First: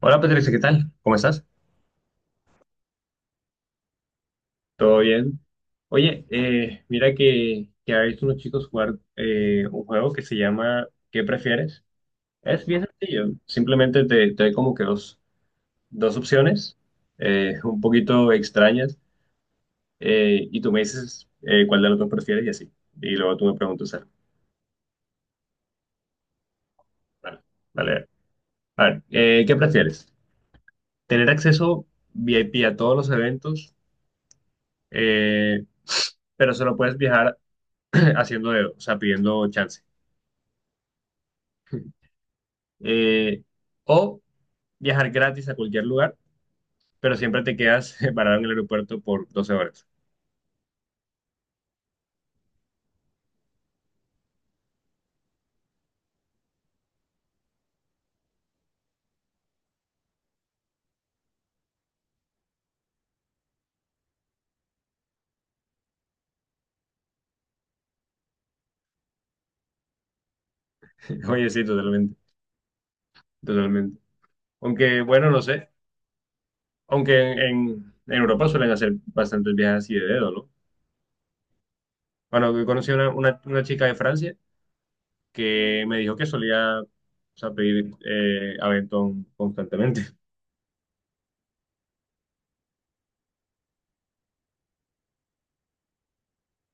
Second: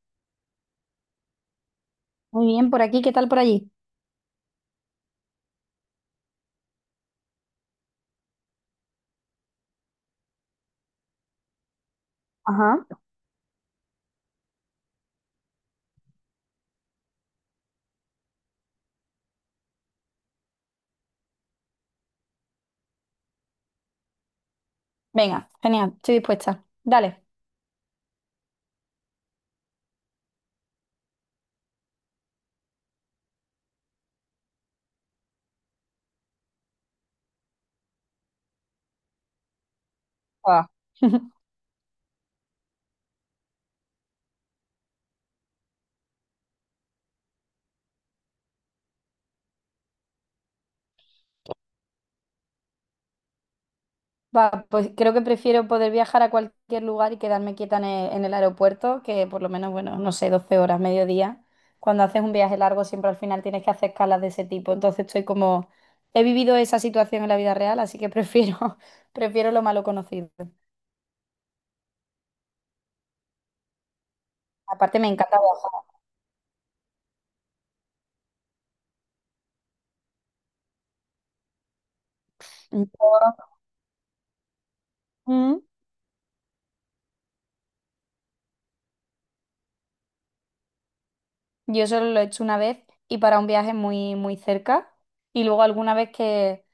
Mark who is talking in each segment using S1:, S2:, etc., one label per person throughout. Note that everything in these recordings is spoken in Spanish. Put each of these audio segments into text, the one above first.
S1: Hola Patricia, ¿qué tal? ¿Cómo estás?
S2: Muy bien, por aquí, ¿qué tal por allí?
S1: ¿Todo bien? Oye, mira que ha visto unos chicos jugar, un juego que se llama ¿Qué prefieres? Es bien
S2: Ajá.
S1: sencillo. Simplemente te doy como que dos opciones un poquito extrañas, y tú me dices, cuál de los dos prefieres y así. Y luego tú me preguntas algo.
S2: Venga, genial, estoy dispuesta. Dale.
S1: Vale, vale. A ver, ¿qué prefieres? ¿Tener acceso VIP a todos los eventos, eh, pero solo puedes viajar haciendo dedo, o sea, pidiendo chance?
S2: Va.
S1: eh, o viajar gratis a cualquier lugar, pero siempre te quedas parado en el aeropuerto por 12 horas.
S2: Va, pues creo que prefiero poder viajar a cualquier lugar y quedarme quieta en el aeropuerto, que por lo menos, bueno, no sé, 12 horas, mediodía. Cuando haces un viaje largo, siempre al final tienes que hacer escalas de ese tipo. Entonces estoy como, he vivido esa situación en la vida real, así que prefiero, prefiero lo malo conocido.
S1: Oye, sí, totalmente, totalmente.
S2: Aparte
S1: Aunque,
S2: me
S1: bueno,
S2: encanta
S1: no sé,
S2: viajar.
S1: aunque en Europa suelen hacer bastantes viajes así de dedo, ¿no? Bueno, yo conocí a una,
S2: Yo,
S1: una, una chica de Francia
S2: mm,
S1: que me dijo que solía, o sea, pedir, aventón constantemente.
S2: yo solo lo he hecho una vez y para un viaje muy, muy cerca. Y luego alguna vez que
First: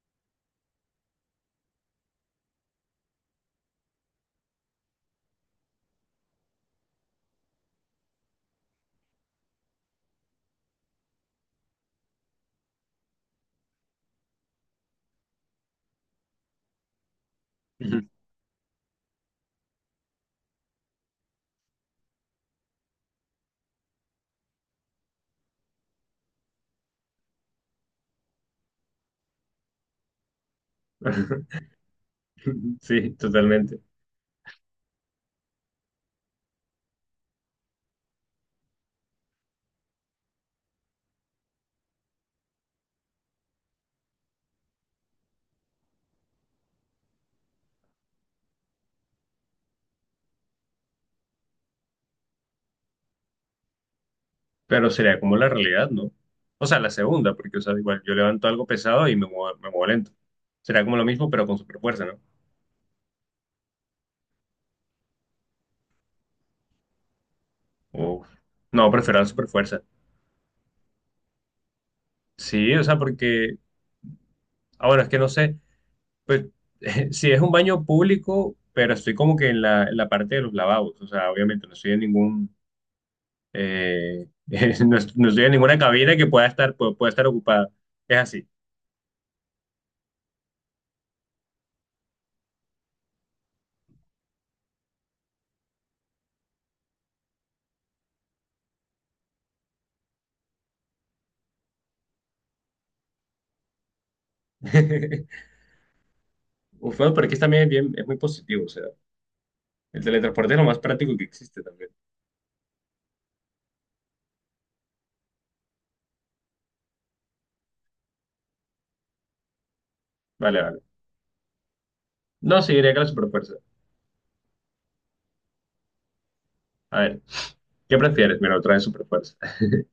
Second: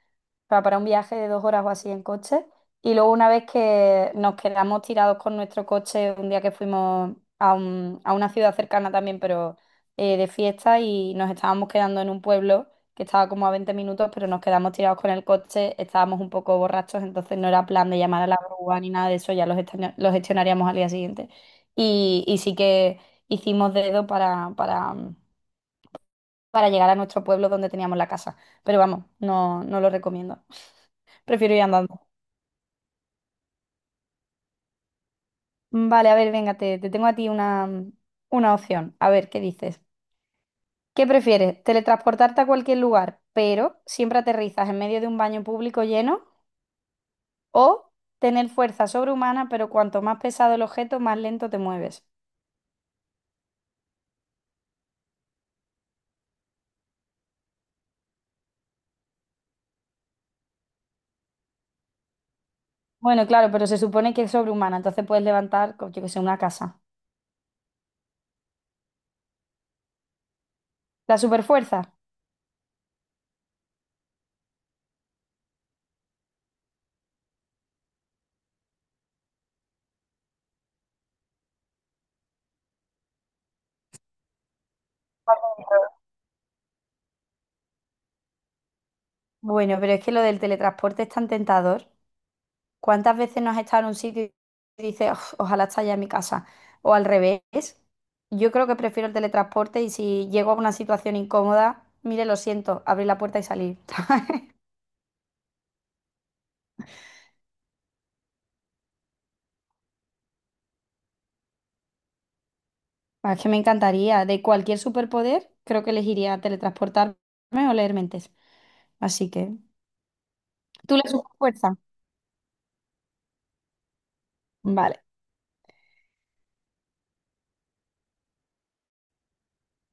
S2: sea, para un viaje de 2 horas o así en coche. Y luego una vez que nos quedamos tirados con nuestro coche, un día que fuimos a, a una ciudad cercana también, pero de fiesta, y nos estábamos quedando en un pueblo que estaba como a 20 minutos, pero nos quedamos tirados con el coche, estábamos un poco borrachos, entonces no era plan de llamar a la grúa ni nada de eso, ya los gestionaríamos al día siguiente. Y sí que hicimos dedo para llegar a nuestro pueblo donde teníamos la casa. Pero vamos, no, no lo recomiendo. Prefiero ir andando.
S1: Sí, totalmente.
S2: Mm, Vale, a ver, venga, te tengo a ti una opción. A ver, ¿qué dices? ¿Qué prefieres? ¿Teletransportarte a cualquier lugar, pero siempre aterrizas en medio de un baño público lleno? ¿O tener fuerza sobrehumana, pero cuanto más pesado el objeto, más lento te mueves?
S1: Pero sería como la realidad, ¿no? O sea, la segunda, porque, o sea, igual yo levanto algo pesado y me muevo lento. Será como lo mismo, pero con super fuerza, ¿no?
S2: Bueno, claro, pero se supone que es sobrehumana, entonces puedes levantar, yo que sé, una casa.
S1: Uf. No, prefiero la super fuerza.
S2: ¿La superfuerza?
S1: Sí, o sea, porque, ahora es que no sé, pues, si es un baño público, pero estoy como que en la parte de los lavabos, o sea, obviamente no estoy en ningún, eh, no, no estoy en ninguna cabina que pueda estar ocupada. Es así.
S2: Bueno, pero es que lo del teletransporte es tan tentador. ¿Cuántas veces no has estado en un sitio y dices: "Uf, ojalá esté ya en mi casa"? O al revés. Yo creo que prefiero el teletransporte y si llego a una situación incómoda, mire, lo siento, abrir la puerta y salir.
S1: Uf, bueno, pero aquí también es bien, es muy positivo, o sea, el teletransporte es lo más práctico que existe también.
S2: Ah, es que me encantaría. De cualquier superpoder, creo que elegiría teletransportarme o leer mentes. Así que,
S1: Vale, vale.
S2: ¿tú le sumas fuerza?
S1: No, seguiría con que la superfuerza.
S2: Vale.
S1: A ver, ¿qué prefieres? Mira, otra vez superfuerza.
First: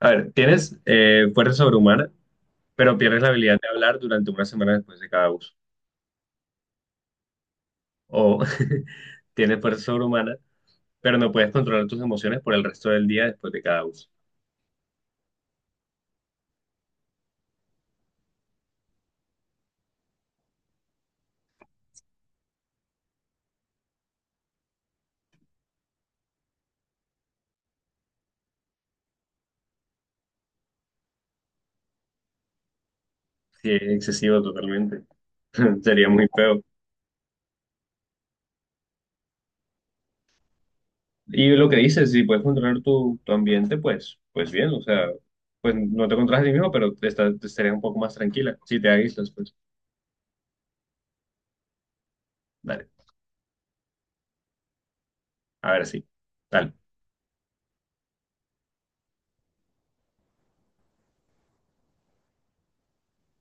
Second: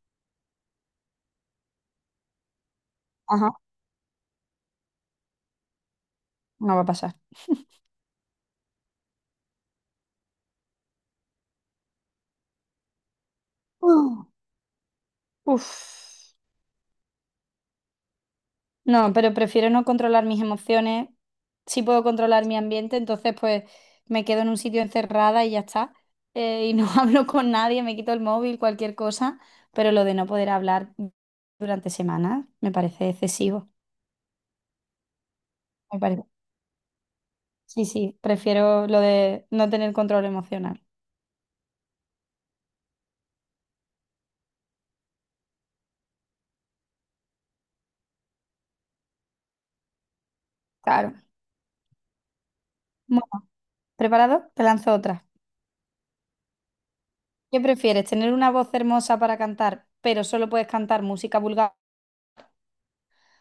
S1: A ver, tienes, fuerza sobrehumana, pero pierdes la habilidad
S2: Ajá,
S1: de hablar durante una semana después de cada uso.
S2: no va a pasar.
S1: O tienes fuerza sobrehumana, pero no puedes controlar tus emociones por el resto del día después de cada uso.
S2: Uh, Uf. No, pero prefiero no controlar mis emociones. Sí puedo controlar mi ambiente, entonces pues me quedo en un sitio encerrada y ya está. Y no hablo con nadie, me quito el móvil, cualquier cosa. Pero lo de no poder hablar durante semanas me parece
S1: Sí,
S2: excesivo.
S1: es excesivo totalmente.
S2: Me
S1: Sería
S2: parece.
S1: muy feo.
S2: Sí, sí, prefiero lo de no tener control emocional.
S1: Y lo que dices, si puedes controlar tu ambiente, pues, pues bien, o sea, pues no te controlas a ti mismo, pero te estarías un poco más tranquila si te aíslas, pues.
S2: Claro.
S1: Vale,
S2: Bueno, ¿preparado? Te lanzo otra.
S1: a ver, sí. Dale.
S2: ¿Qué prefieres? ¿Tener una voz hermosa para cantar, pero solo puedes cantar música vulgar?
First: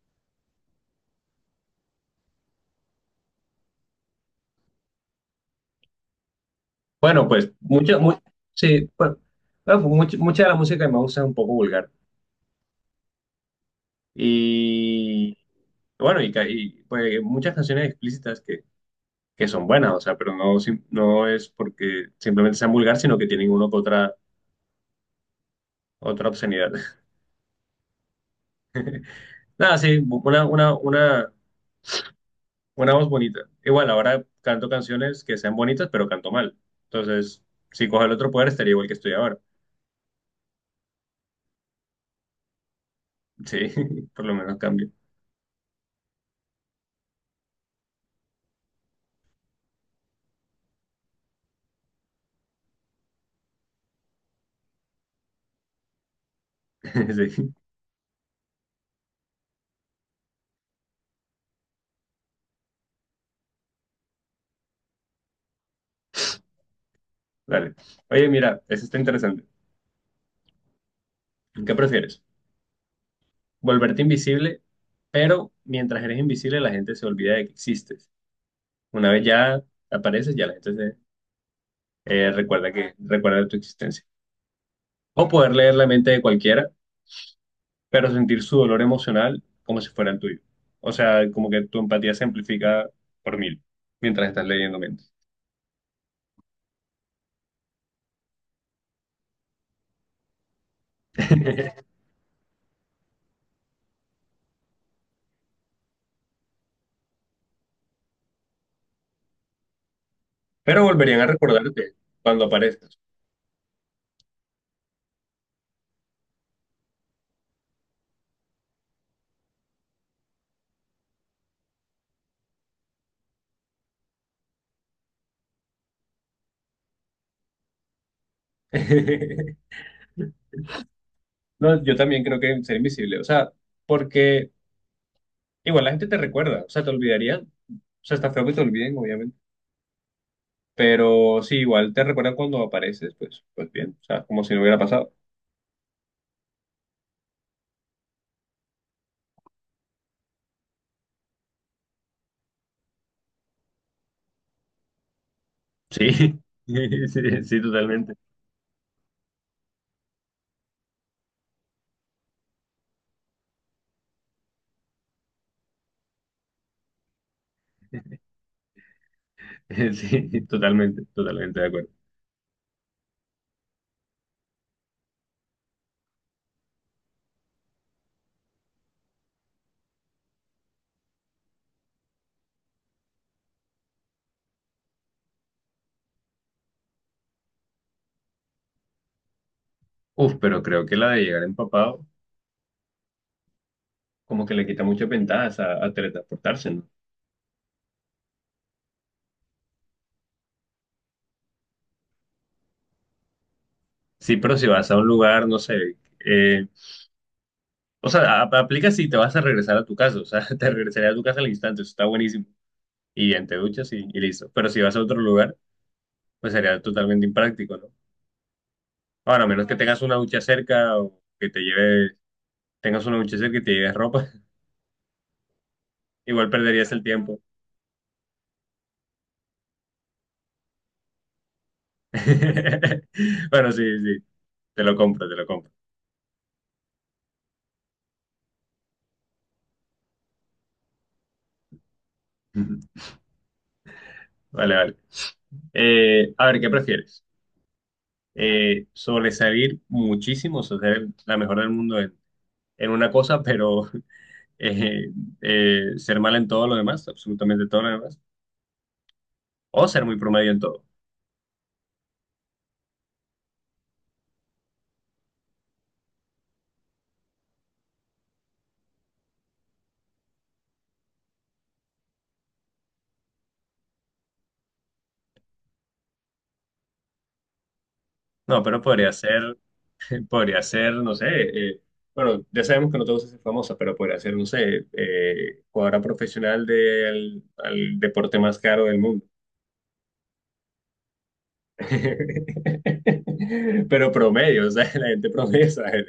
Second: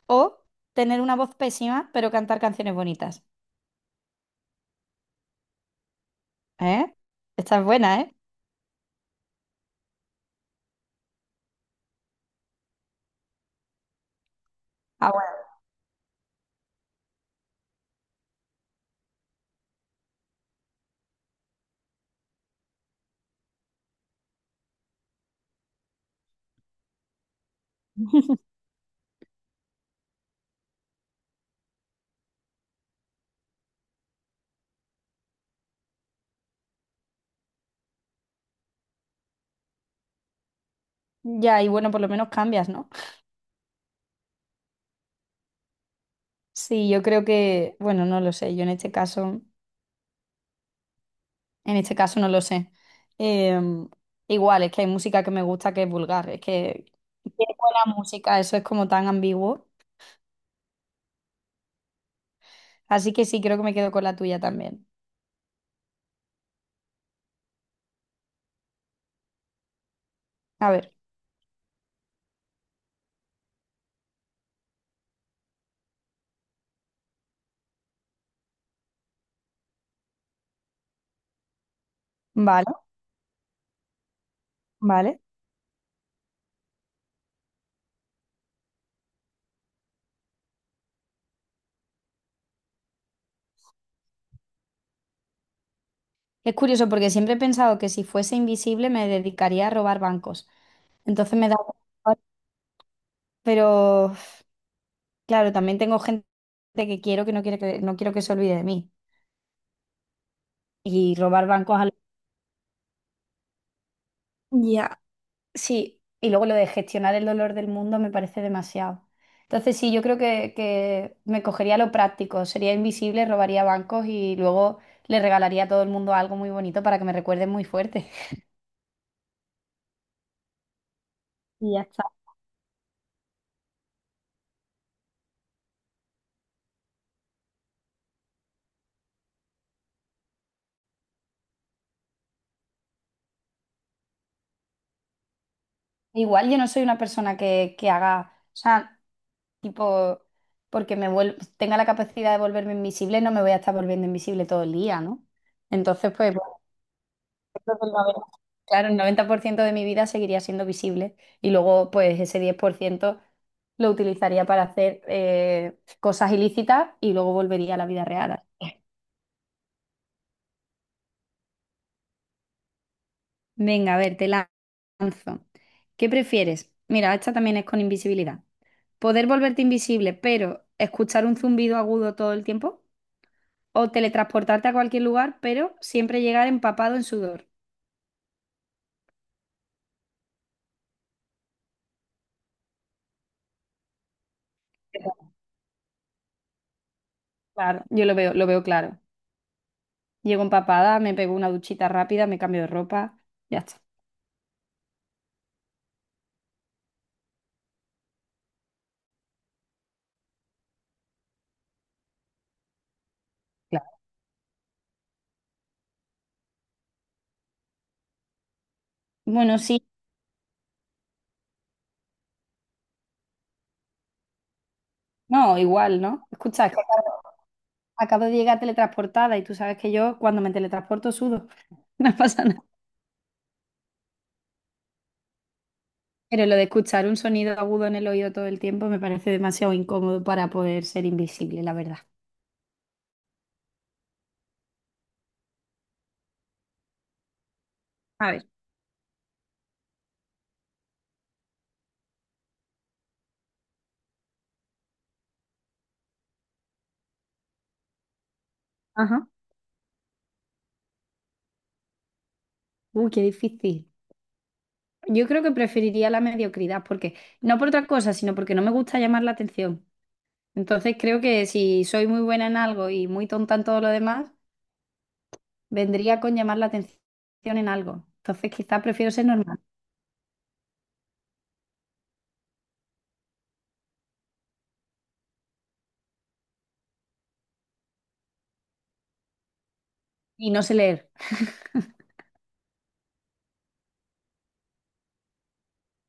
S2: ¿O tener una voz pésima, pero cantar canciones bonitas? ¿Eh?
S1: Bueno, pues
S2: Esta es buena, ¿eh?
S1: sí, bueno, bueno, mucha de la música que me gusta es un poco vulgar. Y
S2: Ah,
S1: bueno, y, pues muchas canciones explícitas que son buenas, o sea, pero no, no es porque simplemente sean vulgar, sino que tienen una que otra, otra obscenidad. Nada, sí, una voz bonita. Igual, ahora canto canciones que sean bonitas, pero canto mal. Entonces, si cojo el otro poder, estaría igual que estoy ahora.
S2: bueno. Ya, y bueno, por lo menos cambias, ¿no?
S1: Sí, por lo menos cambio.
S2: Sí, yo creo que, bueno, no lo sé. Yo en este caso no lo sé. Em, Igual, es que hay música que me gusta que es vulgar. Es que, ¿qué
S1: Sí,
S2: es buena música? Eso es como tan ambiguo. Así que sí, creo que me quedo con la tuya también.
S1: dale. Oye, mira, eso está interesante.
S2: A ver,
S1: ¿Qué prefieres? ¿Volverte invisible, pero mientras eres invisible la gente se olvida de que existes? Una vez ya apareces, ya la gente se,
S2: vale,
S1: recuerda de tu existencia.
S2: vale.
S1: O poder leer la mente de cualquiera, pero sentir su dolor emocional como si fuera el tuyo. O sea, como que tu empatía se amplifica por 1000 mientras estás leyendo mentes.
S2: Es curioso porque siempre he pensado que si fuese invisible me dedicaría a robar bancos. Entonces me da... Pero claro, también tengo gente que quiero que no quiere que no quiero que se olvide de mí.
S1: Pero
S2: Y
S1: volverían a
S2: robar bancos.
S1: recordarte cuando aparezcas.
S2: Ya, sí, y luego lo de gestionar el dolor del mundo me parece demasiado. Entonces sí, yo creo que me cogería lo práctico, sería invisible, robaría bancos y luego le regalaría a todo el mundo algo muy bonito para que me recuerden muy fuerte. Y ya
S1: No, yo
S2: está.
S1: también creo que ser invisible. O sea, porque igual la gente te recuerda, o sea, te olvidaría. O sea, está feo que te olviden, obviamente. Pero sí, igual te recuerdan cuando apareces, pues, pues bien, o sea, como si no hubiera pasado.
S2: Igual yo no soy una persona que haga, o sea, tipo, porque tenga la capacidad de volverme invisible, no me voy a estar volviendo invisible todo el día, ¿no?
S1: Sí,
S2: Entonces, pues...
S1: sí, sí,
S2: el
S1: totalmente.
S2: 90 Claro, el 90% de mi vida seguiría siendo visible y luego pues ese 10% lo utilizaría para hacer cosas ilícitas y luego volvería a la vida real. Así que,
S1: Sí, totalmente, totalmente de acuerdo.
S2: venga, a ver, te lanzo. ¿Qué prefieres? Mira, esta también es con invisibilidad. ¿Poder volverte invisible, pero escuchar un zumbido agudo todo el tiempo? ¿O teletransportarte a cualquier lugar, pero siempre llegar empapado en sudor?
S1: Uf, pero creo que la de llegar empapado como que le quita muchas ventajas a teletransportarse, ¿no?
S2: Claro, yo lo veo claro. Llego empapada, me pego una duchita rápida, me cambio de ropa, ya está.
S1: Sí, pero si vas a un lugar, no sé, eh, o sea, aplica si te vas a regresar a tu casa, o sea, te regresaría a tu casa al instante, eso está buenísimo. Y ya te
S2: Claro.
S1: duchas y listo. Pero si vas a otro lugar, pues sería totalmente impráctico, ¿no? Ahora, a
S2: Bueno,
S1: menos que
S2: sí,
S1: tengas una ducha cerca o que te lleves, tengas una ducha cerca y te lleves ropa,
S2: no, igual, ¿no?
S1: igual
S2: Escucha, es que
S1: perderías el tiempo.
S2: acabo de llegar teletransportada y tú sabes que yo cuando me teletransporto sudo, no pasa nada.
S1: Bueno, sí, sí, te lo compro, te lo compro.
S2: Pero lo de escuchar un sonido agudo en el oído todo el tiempo me parece demasiado incómodo para poder ser invisible, la verdad.
S1: Ujú. Vale, vale. A ver, ¿qué prefieres?
S2: A ver,
S1: Sobresalir muchísimo, o sea, ser la mejor del mundo en una cosa, pero eh, ser mal en todo lo demás, absolutamente todo lo demás,
S2: ajá.
S1: o ser muy promedio en todo.
S2: Uy, qué difícil. Yo creo que preferiría la mediocridad, porque no por otra cosa, sino porque no me gusta llamar la atención. Entonces creo que si soy muy buena en algo y muy tonta en todo lo demás, vendría con llamar la atención en algo. Entonces,
S1: No, pero
S2: quizás
S1: podría
S2: prefiero ser
S1: ser.
S2: normal
S1: Podría ser, no sé, bueno, ya sabemos que no te gusta ser famosa, pero podría ser, no sé, jugadora profesional del al deporte más caro del mundo.
S2: y no sé leer.
S1: Pero promedio, o sea, la gente promedio, ¿sabes?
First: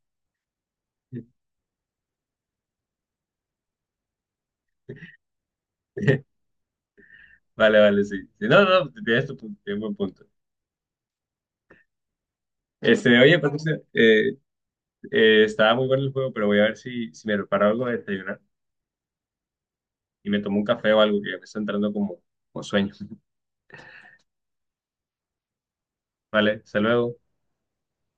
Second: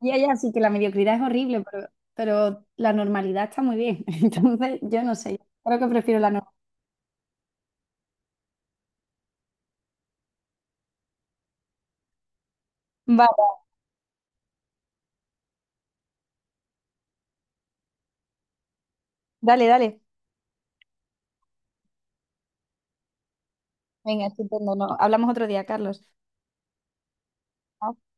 S2: Ya, ya, sí que la mediocridad es horrible, pero la normalidad está muy bien. Entonces, yo no sé, creo que prefiero la normalidad.
S1: Vale, vale, sí. Sí, no, no, tienes tu punto, tienes buen punto. Este, oye,
S2: Vale,
S1: Patricia, estaba muy bueno el juego, pero voy a ver si me preparo algo de desayunar
S2: dale, dale.
S1: y me tomo un café o algo, que ya me está entrando como, como sueño.
S2: Venga, estupendo, no, hablamos otro día, Carlos.
S1: Vale, hasta luego.
S2: Chao.